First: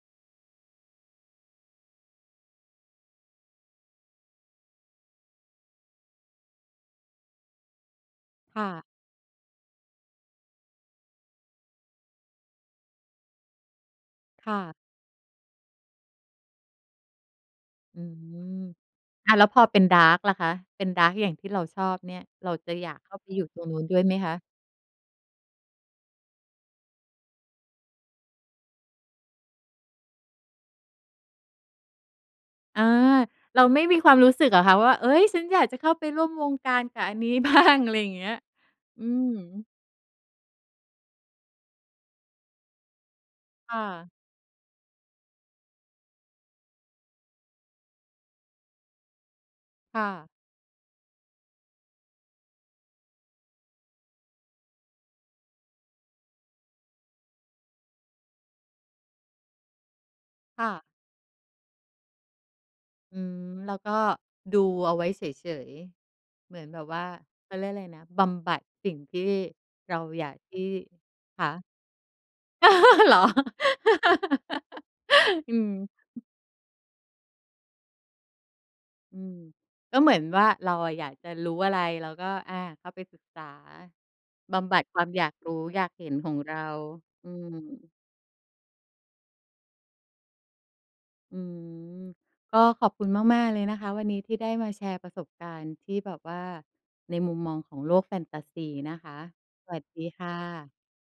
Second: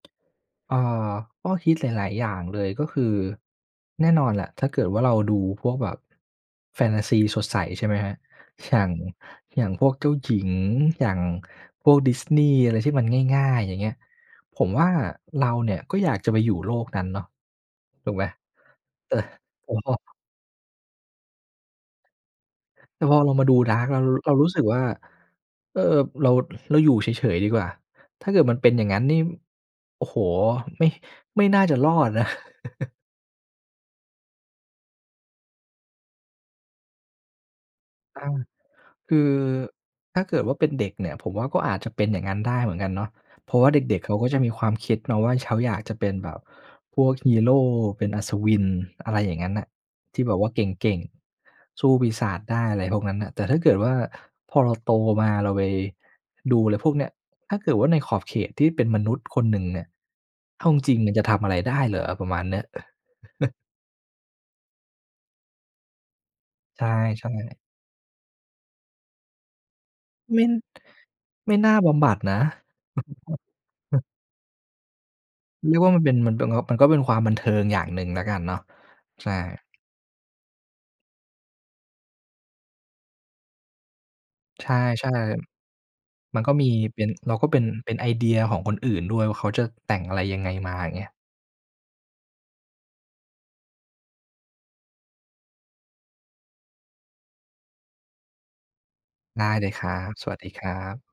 เออ ก็คิดหลาย ๆ อย่างเลย ก็คือ แน่นอนแหละ ถ้าเกิดว่าเราดูพวกแบบแฟนทาซีสดใสใช่ไหมครับ ค่อย่าะ ง อย่างพวกเจ้าหญิง อย่างพวก Disney อะไรที่มันง่าย ๆ อย่างเงี้ย ค่ผมะ ว่าเราเนี่ยก็อยากจะไปอยู่โลกนั้นเนาะ อืถูกไหม? ม เออ อะ แล้วพอโอ เป็น อ๋ดารอ ์ก ล่ะคะ เป็น ดาร์ก อย่างที่เราชอบเนี่ย เราจะอยากแตเ่ข้พาอไปเราอยมู่าดตู รงนดู้าร์นก ดเ้รวา ยไหมคเราะ? รู้สึกว่า เออ เรา เราอยู่เฉย ๆ ดีกว่า ถ้าเกิดมันเป็นอย่างงั้นนี่ โอ้โฮ! ไม่ ไม่น่าจะรอดนะ อา เราไม่มีความรู้สึกเหรอคะว่า เอ๊ย ฉันอยากจะเข้าไปร่วมวงการกับอันนี้ บ้าง อะไรอย่างอเงา ี้ย? อืคือ ม ถ้าเกิดว่าเป็นเด็กเนี่ย ผมว่าก็อาจจะเป็นอย่างนั้นได้เหมือนกันเนาะ เพราะว่าคเ่ด็ก ะ ๆ เขาก็จะมีความคิดเนาะว่า เขาอยากจะเป็นแบบพวกฮีโร เป็นอัศวิน อะไรอย่างนั้นน่ะ ค่ทีะ ่แบบว่าเก่ง ๆ สู้ปีศาจได้ อะไรพวกนั้นน่ะ แต่ถ้าเกิดว่า พอเราโตมาเราไปดูอะไรพวกเนี้ย ถ้าเกิดว่าในขอบเขตที่เป็นมนุษย์คนหนึ่งเนี่ย เคอ่าจะ ริง ๆ มันจะทำอะไรได้เหรอ ประมาณเนี้ย อืม แล้วก็ดูเอาไว้เฉย ๆ เหมือนแบใชบ่ ว่าเขๆ าเรียกอะไรนะ บำบัดสิ่งที่เราอยากไม่ ที่ คะ ไม่น่าบำบัดนะ เหรอ อืเม รียกว่า มันเป็น มันเป็น ก็ มันก็เป็นความบันเทิงอย่างหนึ่งแล้วกันเนาะ อืใช่ ม ก็เหมือนว่า เราอะอยากจะรู้อะไร เราก็ อา เข้าไปศึกษาบใชำบัดความ่ อยากรู้ อยากเห็นขอๆ มงันกเร็า มี เป็น อืเราก็เม ป็น เป็นไอเดียของคนอื่นด้วยว่า เขาจะแต่งอะไร ยังไงมาเงี้ย อืม ก็ขอบคุณมาก ๆ เลยนะคะ วันนี้ที่ได้มาแชร์ประสบการณ์ที่แบบว่าในมุมมองของโลกแฟนทาซีนะคะ ได้เลสยวัคสรัดีบ คส่วัสดีคระ ับ